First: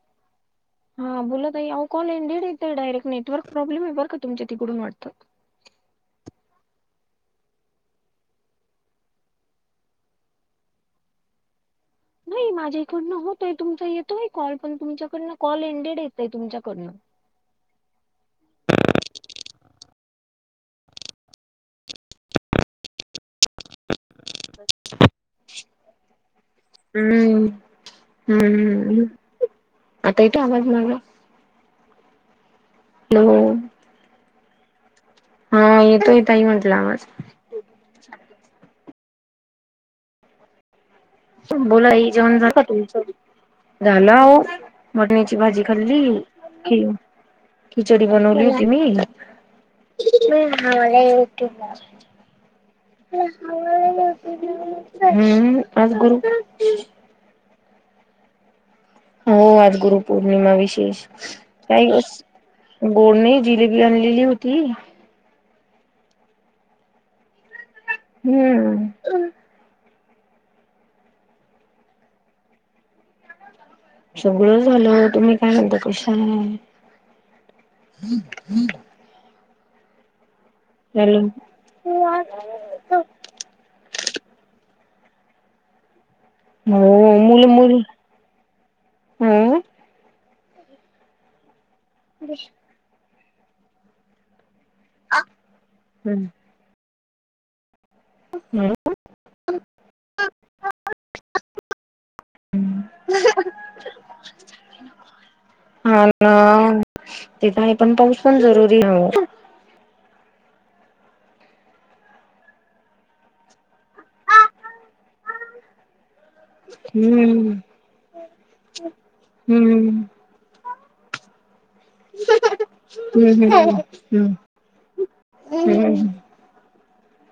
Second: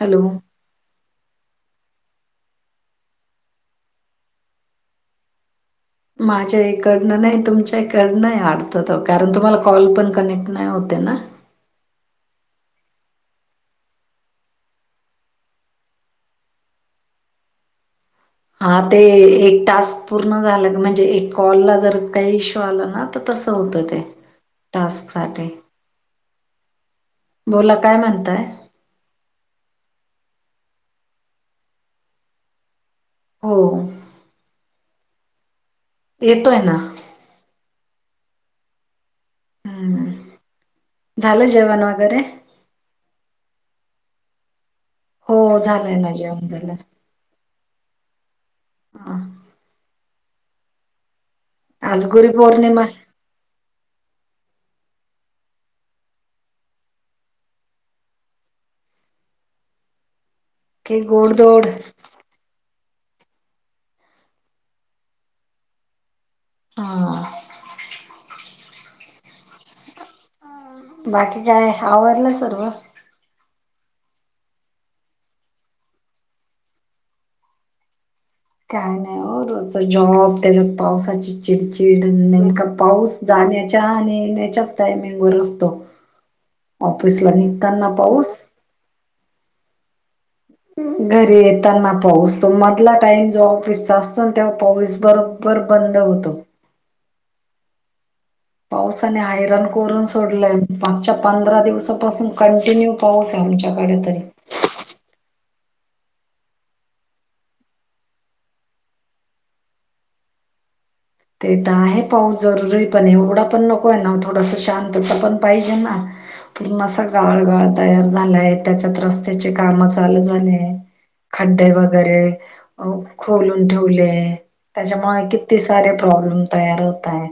Hello. हा बोला ताई आहो कॉल येनडेड येतय डायरेक्ट नेटवर्क प्रॉब्लेम आहे बरं का तुमच्या तिकडुन वाटतं? माझ्या इकडनं नाही तुमच्या इकडनय आडतत कारण तुम्हाला कॉल पण कनेक्ट नाही होते ना? नाही माझ्या इकडनं होतोय तुमचा येतोय कॉल पण तुमच्याकडनं कॉल एंन्डेड येतय तुमच्याकडनं. हां ते एक टास्क पूर्ण झालं म्हणजे एक कॉल ला जर काही इश्यू आला ना. क्त तसं होतं ते टास्क साठी. हम्म बोला काय म्हणताय हम्म हम्म, आता येतोय आवाज माझा? हॅलो हो हा येतोय ताई म्हटलं आवाज. हम्म झालं जेवण बोला आई, वगैरे जेवण झाल का तुमचं? झाला ओ वटाण्याची हो भाजी झालंय खाल्ली ना जेवण झालं की खिचडी बनवली होती मी. ह [unintelligible] आज गुरुपौर्णिमा. [unintelligible] हम्म आज गुरु हो, आज गुरुपौर्णिमा की विशेष गोडदोड काही अस गोड नाही जिलेबी आणलेली होती. हा हम्म बाकी काय आवरलं सर्व? सगळं झालं, तुम्ही काय म्हणता कशा आहे? काय नाही ओ, रोजचा जॉब त्याच्यात हॅलो पावसाची चिडचिड नेमका पाऊस जाण्याच्या आणि येण्याच्याच टायमिंग वर असतो. हो ऑफिस ला निघताना पाऊस हम्म घरी येताना पाऊस, तो मधला टाइम जो ऑफिसचा असतो ना तेव्हा पाऊस बरोबर बंद होतो. पावसाने हायरान करून सोडलंय, मागच्या पंधरा दिवसापासून कंटिन्यू पाऊस आहे आमच्याकडे तरी. हां ना ते तर आहे, पण पाऊस पण जरुरी आहे आओ. ते तर आहे पाऊस जरुरी, पण एवढा पण नको आहे ना ओ, थोडास शांतता पण पाहिजे ना. पूर्ण असा हम्म गाळगाळ तयार झालाय, त्याच्यात रस्त्याचे काम हम्म चालू झालेय. खडे वगैरे आओ हम्म खोलून ठेवले आहे. त्याच्यामुळे किती सारे हम्म प्रॉब्लेम तयार होताय.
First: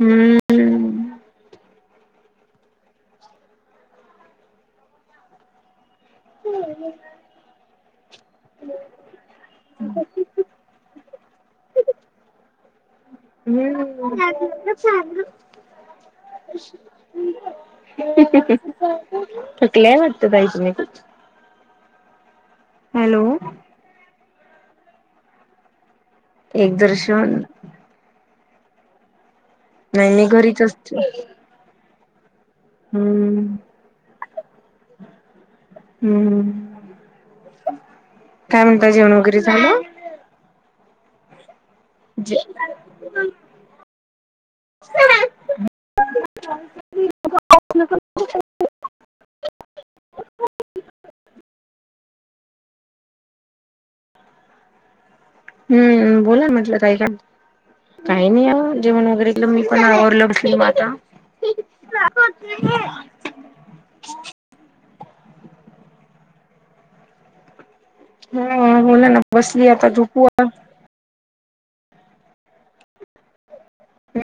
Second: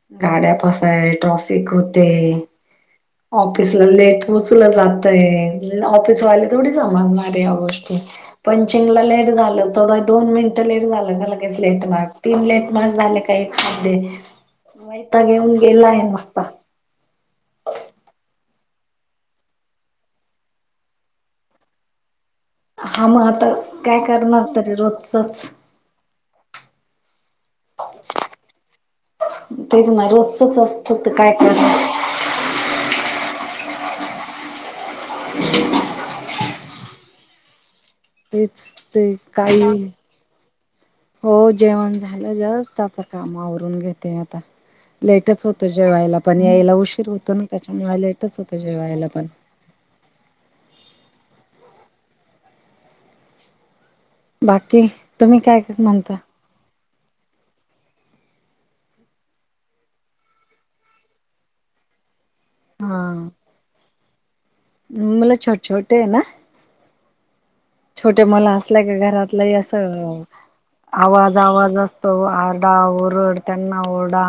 हम्म हम्म गाड्याफसाय आहे, ट्रॅफिक होतय. ऑफिसला लेट पोचलं जातय, ऑफिसवाले थोडी समजणार णारे या गोष्टी. पनचिंग ला लेट झालं थोडं दोन मिनिटं लेट झाल का लगेच लेटमार्क, तीन लेटमार्क झाले का का एक हाफ डे हम्म वैतागे येऊन गेलाय नुसता थकलाय वाटत ताई तुम्ही खूप. हा हॅलो मग आता काय करणार तरी रोजचच. एक्झर्शन तेच ना नाही मी रोजचच घरीच असते असतं ते काय करणार हम्म [inaudible] हम्म तेच काय म्हणता ते जेवण वगैरे काही झालं हो जेवण झालय जे जस्ट, आता काम आवरून घेते आता. लेटच होत जेवायला पण, यायला उशीर होतो ना त्याच्यामुळ लेटच होत जेवायला पण. बाकी तुम्ही काय म्हणता हम्म बोला म्हटलं काय काय काही नाही जेवण वगैरे मी पण आवरलं आता ह हा मुले छोट छोट आहे ना छोटे मुले हा असलं का बोला ना घरातलंही बसली आता असं झोपू आवाज- आवाज असतो आरडा ओरड त्यांना ओरडा.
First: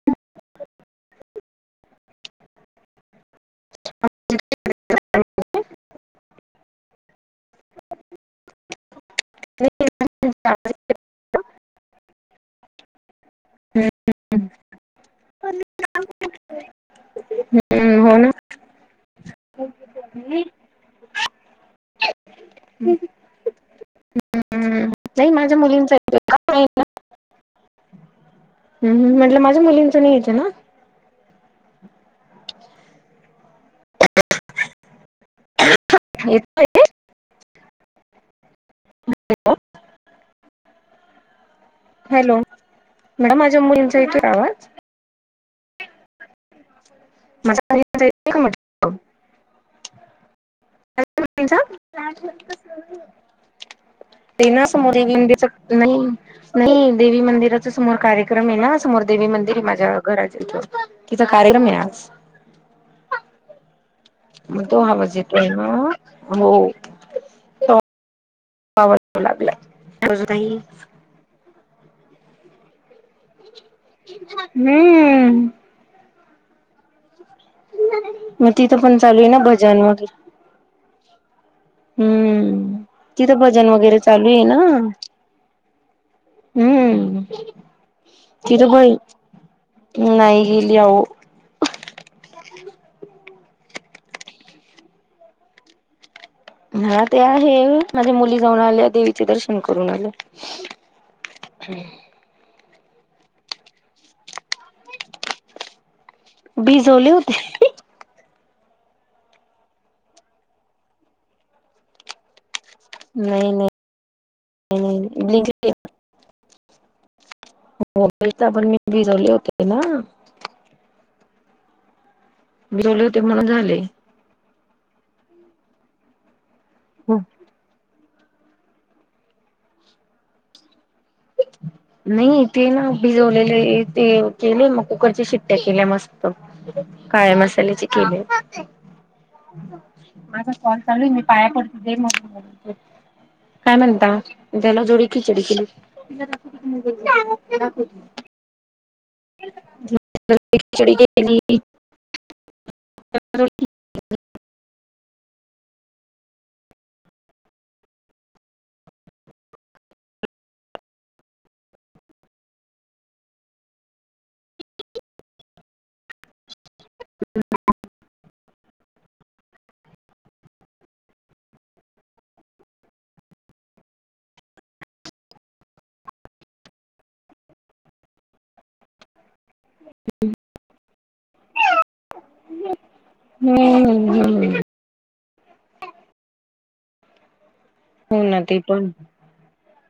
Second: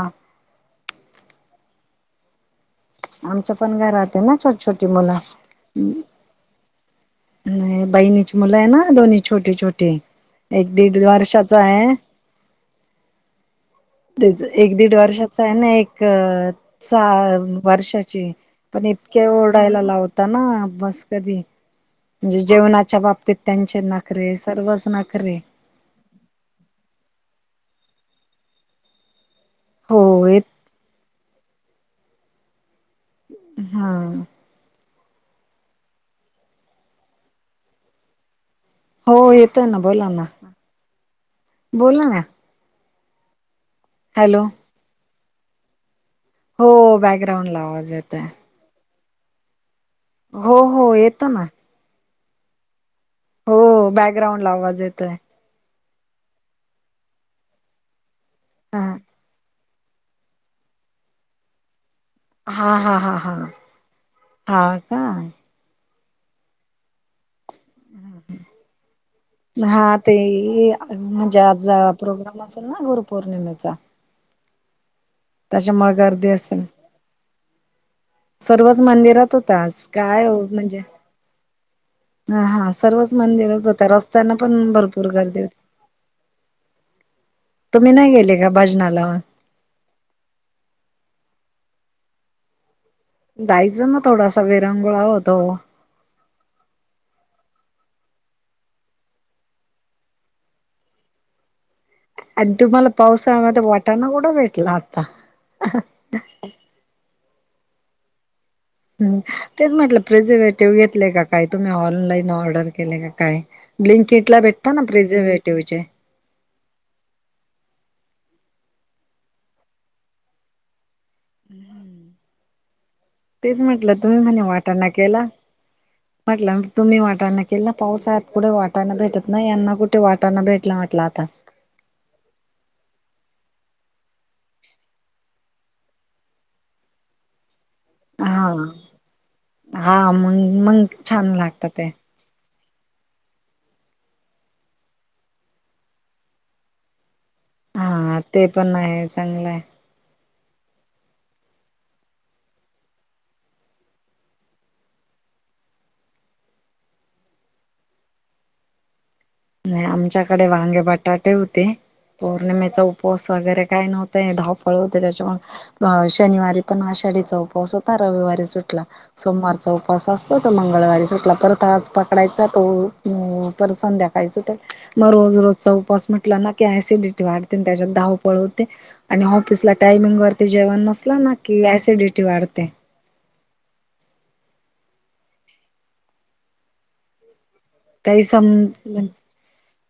आमचं पण घरात आहे ना छोट छोटी मुलं. नाही बहिणीची मुलं आहे ना दोन्ही छोटे छोटी एक दीड वर्षाचा आहे. हो तेच एक दीड वर्षाच आहे ना एक सहा वर्षाची ना. आहे. पण इतके ओरडायला लावता ना हम्म बस कधी म्हणजे जेवणाच्या बाबतीत त्यांचे नरे सर्वच नकरे नाही माझ्या मुलींचा ह म्हटलं माझ्या मुलींचं हो येतं ना येत हा. त [unintelligible] हो येतय ना बोला ना बोला ना. हॅलो मॅडम माझ्या मुलींचा ऐतो हॅलो आवाज. हो बॅकग्राऊंड ला आवाज येत आहे. हम [unintelligible] हो हो येतो ना. हो बॅकग्राउंड ते ला ना आवाज समोर येतोय. विं दच नाही नाही देवी मंदिराचा समोर कार्यक्रम आहे ना हा समोर देवी मंदिर आहे माझ्या घराच्या इथ. तिचा कार्यक्रम आहे. हा हा हा हा मग हा तो का अवाज येतोय का? हो. तो आवाज येऊ लागलाय. हा ते अजूनही म्हणजे आज प्रोग्राम असेल ना गुरुपौर्णिमेचा. हम्म त्याच्यामुळे गर्दी असेल. मग तिथं सर्वच पण चालू आहे मंदिरात ना होता भजन आज वगैरे काय म्हणजे हा हा हम्म, सर्वच तिथं मंदिरात भजन होता वगैरे चालू रस्त्याना आहे ना, पण भरपूर गर्दी होती हम्म, तुम्ही नाही गेले का तिथ बई भजनाला नाही गेली आओ. जायचं ना थोडासा वीरंगुळा होतो. हा ते आहे, माझ्या मुली जाऊन आल्या, देवीच दर्शन करून आल्या. हम्म. आणि तुम्हाला पावसाळ्यामध्ये वाटाणा कुट भेटला आता. भिजवले होते. हम्म, तेच म्हटलं, प्रिझर्वेटिव्ह घेतलय का काय तुम्ही ऑनलाईन ऑर्डर. केला का काय, नाही नाही ब्लिंकिट ला भेटतात ना नाही प्रिझर्वेटिव्हचे. हो मी भिजवले होते ना. हम्म. [inaudible] भिजवले होते म्हणून झालय. तुम्ही म्हणे वाटाना केला, म्हटलं तुम्ही वाटांना केला पावसात कुठे वाटाना भेटत नाही यांना, कुठे वाटाना भेटलं म्हटलं आता. नाही ते ना भिजवलेले ते केले. मग कुकरच्या शिट्ट्या केल्या मस्त. काळया मसाल्याची केलेय. हा हा माझा मग कॉल मग चालू आहे मी छान पाया लागत पडते ते दे मग. काय म्हणता, त्याला थोडी खीचडी केली. दाखवते. हा ते पण आहे चांगलं आहे. [unintelligible] नाही आमच्याकडे वांगे, बटाटे होते. पौर्णिमेचा उपवास वगैरे काय नव्हतं, हे धावफळ होते त्याच्यामुळे. शनिवारी पण आषाढीचा उपवास होता, रविवारी सुटला. सोमवारचा उपवास असतो तर, मंगळवारी सुटला. परत आज पकडायचा तो परत संध्याकाळी सोडायचा. मग रोज रोजचा उपास म्हटला ना की ॲसिडिटी वाढते, न त्याच्यात धावपळ होते. आणि ऑफिस ला, टायमिंग वरती जेवण नसला ना की ऍसिडिटी वाढते. होय, होय, होय. काही हो ना ते पण संपल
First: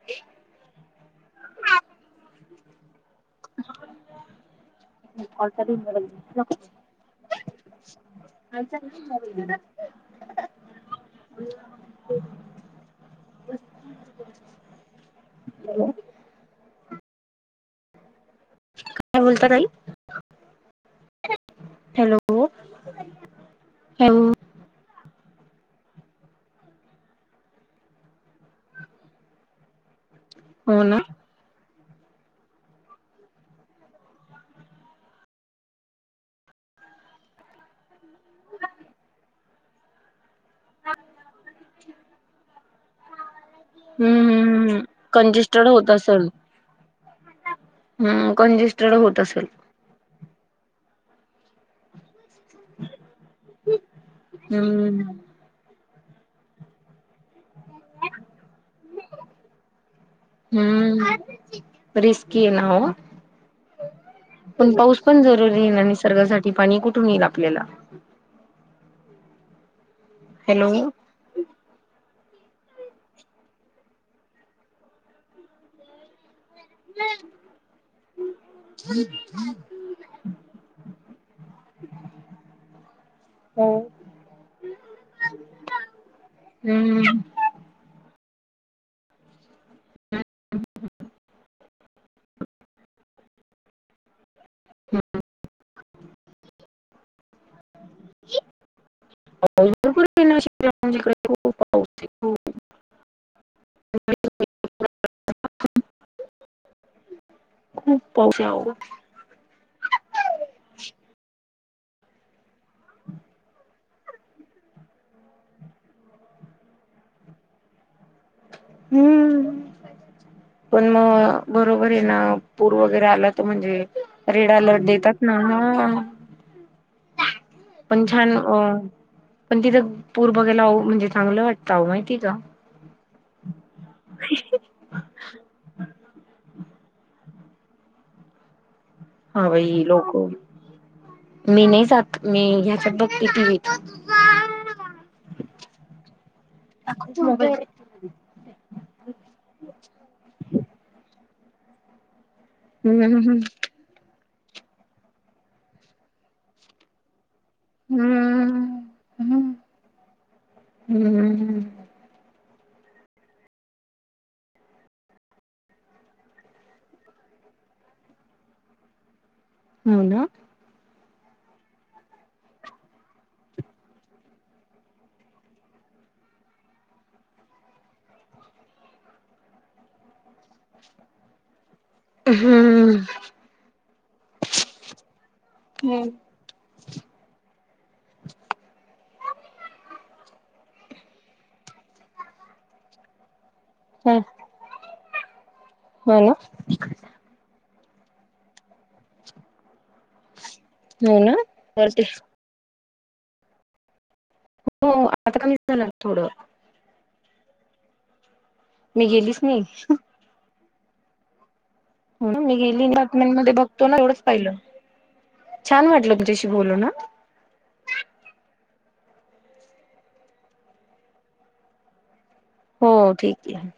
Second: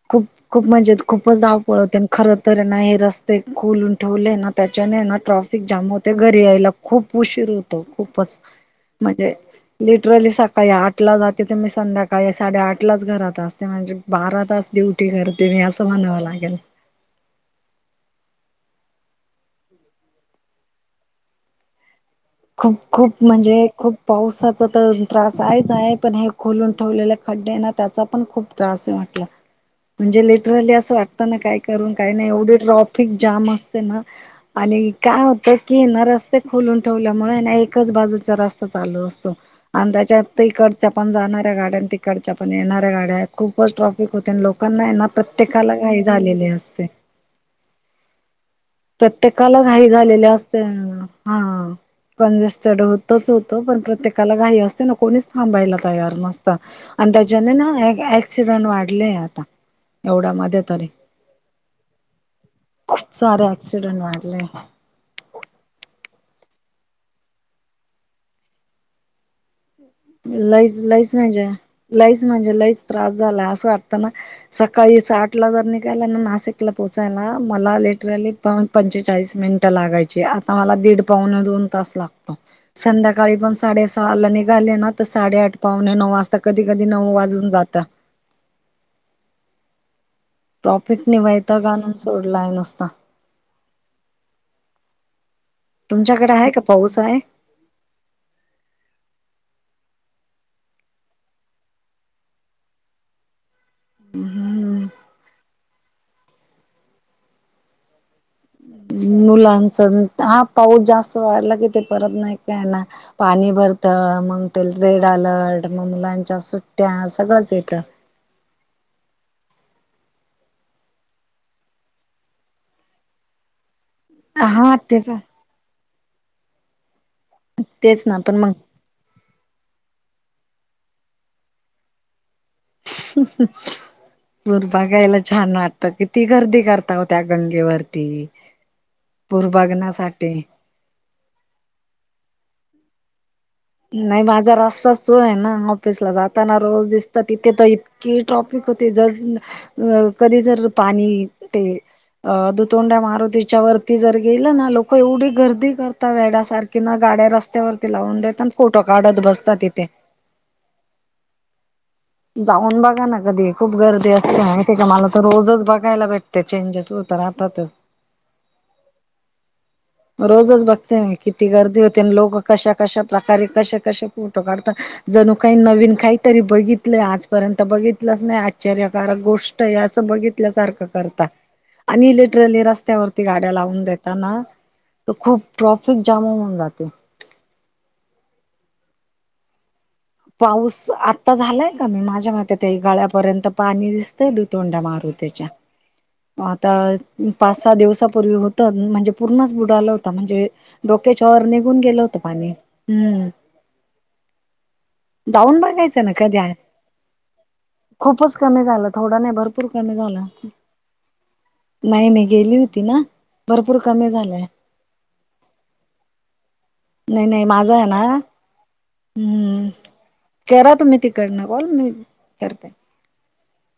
खूप खूप म्हणजे खूपच धावपळ होते, खर तर ना हे रस ते खोलून ठेवलेय ना, त्याच्याने ना ट्राफिक जाम होतो. त्याच्यामुळे ना घरी यायला खूप उशीर होतो खूपच. काय म्हणजे, लिटरली सकाळी आठ ला जाते तर मी संध्याकाळी सकाळी साडेआठलाच घरात असते, म्हणजे बारा तास ड्युटी करते मी असं म्हणावं लागेल. काय बोलता ताई, हॅलो. खूप खूप म्हणजे खूप हॅलो पावसाचं तर त्रास आहेच आहे. पण हे खोलून ठेवलेले खड्डे्य ना, त्याचा पण खूप त्रास आहे म्हंटल. म्हणजे लिटरली असं वाटतं ना, काय करून काही नाही. एवढी ट्रॉफिक जॉम असते ना‌ आणि काय हुतय, की ना रस्ते खोलून ठेवल्यामुळे ना, एकच बाजूचा रस्ता चालू असतो्. आणि त्याच्यात तिकडच्या पण जाणाऱ्या गाड्या, आणि तिकडच्या पण येणाऱ्या गाड्या हायत. खूपच ट्रॉफिक हम्म होते, आणि हम्म लोकांना हम्म आहे ना प्रत्येकाला काही झालेली असते. हां, कंजुष प्रत्येकाला घाई झालेली असते हा. कंजेस्टेड होतच होतं, पण प्रत्येकाला घाई असते ना हम्म कोणीच थांबायला तयार नसतं, आणि त्याच्याने ना ऍक्सिडेंट वाढलेय आता. एवढ्या मध्ये तरी, हम्म रिस्की आहे ना हो खूप सारे ऍक्सिडेंट वाढलेय‌. पण पाऊस पण जरुरी आहे ना, निसर्गासाठी पाणी कोठुन येईल आपल्याला. हॅलो लईच लईच म्हणजे लईच म्हणजे लईच त्रास झाला असं वाटतं ना. सकाळी सातला जर निघाल ना नाशिक ला पोचायला मला लिटरली पाऊण पंचेचाळीस मिनिटं लागायची. आता मला दीड पाऊणे दोन संध्याकाळी पण साडे सहाला निघाले ना तर साडेआठ पाहुणे नऊ वाजता, कधी कधी नऊ हम्म वाजून जातं. ट्रॉफिक ने वैताग आणून सोडलाय नुसता. तुमच्याकडे आहे का पाऊस आहे. [unintelligible] खुप पाऊस हाय खूप. हम्म. खूप पाहस आहे. मुलांच हा पाऊस जास्त वाढला की, ते परत नाही काय नाही. पाणी भरत, मग ते रेड अलर्ट मग मुलांच्या सुट्ट्या, सगळंच येतं. हम्म पण मग बरोबर आहे ना पूर वगैरे आला तर म्हणजे. रेड हा अलर्ट ते पण देतात ना, तेच पण ना छान अ पण तिथं पूर बघायला म्हणजे चांगलं वाटतं माहिती का? बरोबर बघायला छान वाटत, किती गर्दी करता हो त्या गंगेवरती पूर हा बाई बघण्या लोक साठी मी नाही जात मी ह्याच्यात बघते ती व् नाही माझा रस्ताच तो आहे ना ऑफिसला जाताना रोज दिसत तिथे मोबाईल तर इतकी जर टॉपिक होते जर कधी जर पाणी ते तोंड्या हम्म मारुतीच्या वरती जर गेलं ना एवढी गर्दी करतात वेड्यासारखी गाड्या रस्त त्या ववरती लावून देत आणि फोटो हम्म काढत बसतात इथे. हम्म हम्म हम्म जाऊन बघा ना कधी खूप गर्दी असते माहिती आहे का मला तर रोजच बघायला भेट ते चेंजेस होत राहतात हो ना रोजच बघते म- किती गर्दी होते आणि लोक कशा कशा प्रकारे कशा फोटो काढतात. जनु काही नवीन काहीतरी बघितय. आजपर्यंत बघितलंच नाही आश्चर्यकारक गोष्ट असं बघित बघितल्या सारखं करता आणि इलेट्रली हम्म रस्त्यावरती गाड्या लावून देताना तर खूप ट्रॅफिक जाम होऊन जात. पाऊस आता झालाय का मी माझ्या मते ते गाळ्यापर्यंत पाणी हो दिसतंय. तोडा मारूती त्याच्या हो ना आता पाच सहा दिवसापूर्वी होत म्हणजे पूर्णच बुडा आला होता म्हणजे. हो डोक्याच्या ना वर निघून तर गेल ते होतं पाणी हम्म. हो आता कमी जाऊन झालं बघायचं ना थोडं. कधी, खूपच कमी झालं मी थोडा नाही गेलीच भरपूर कमी झालाना. मी होती गेली ना. रमेंट मध्ये भरपूर बघतो ना कमी एवढंच झालंय पहिलं, छान वाटलं तुझ्याशी बोल ना. नाही नाही माझा आहे ना, हम्म करा तुम्ही तिकडन कॉल मी करते. हो ठीक आहे.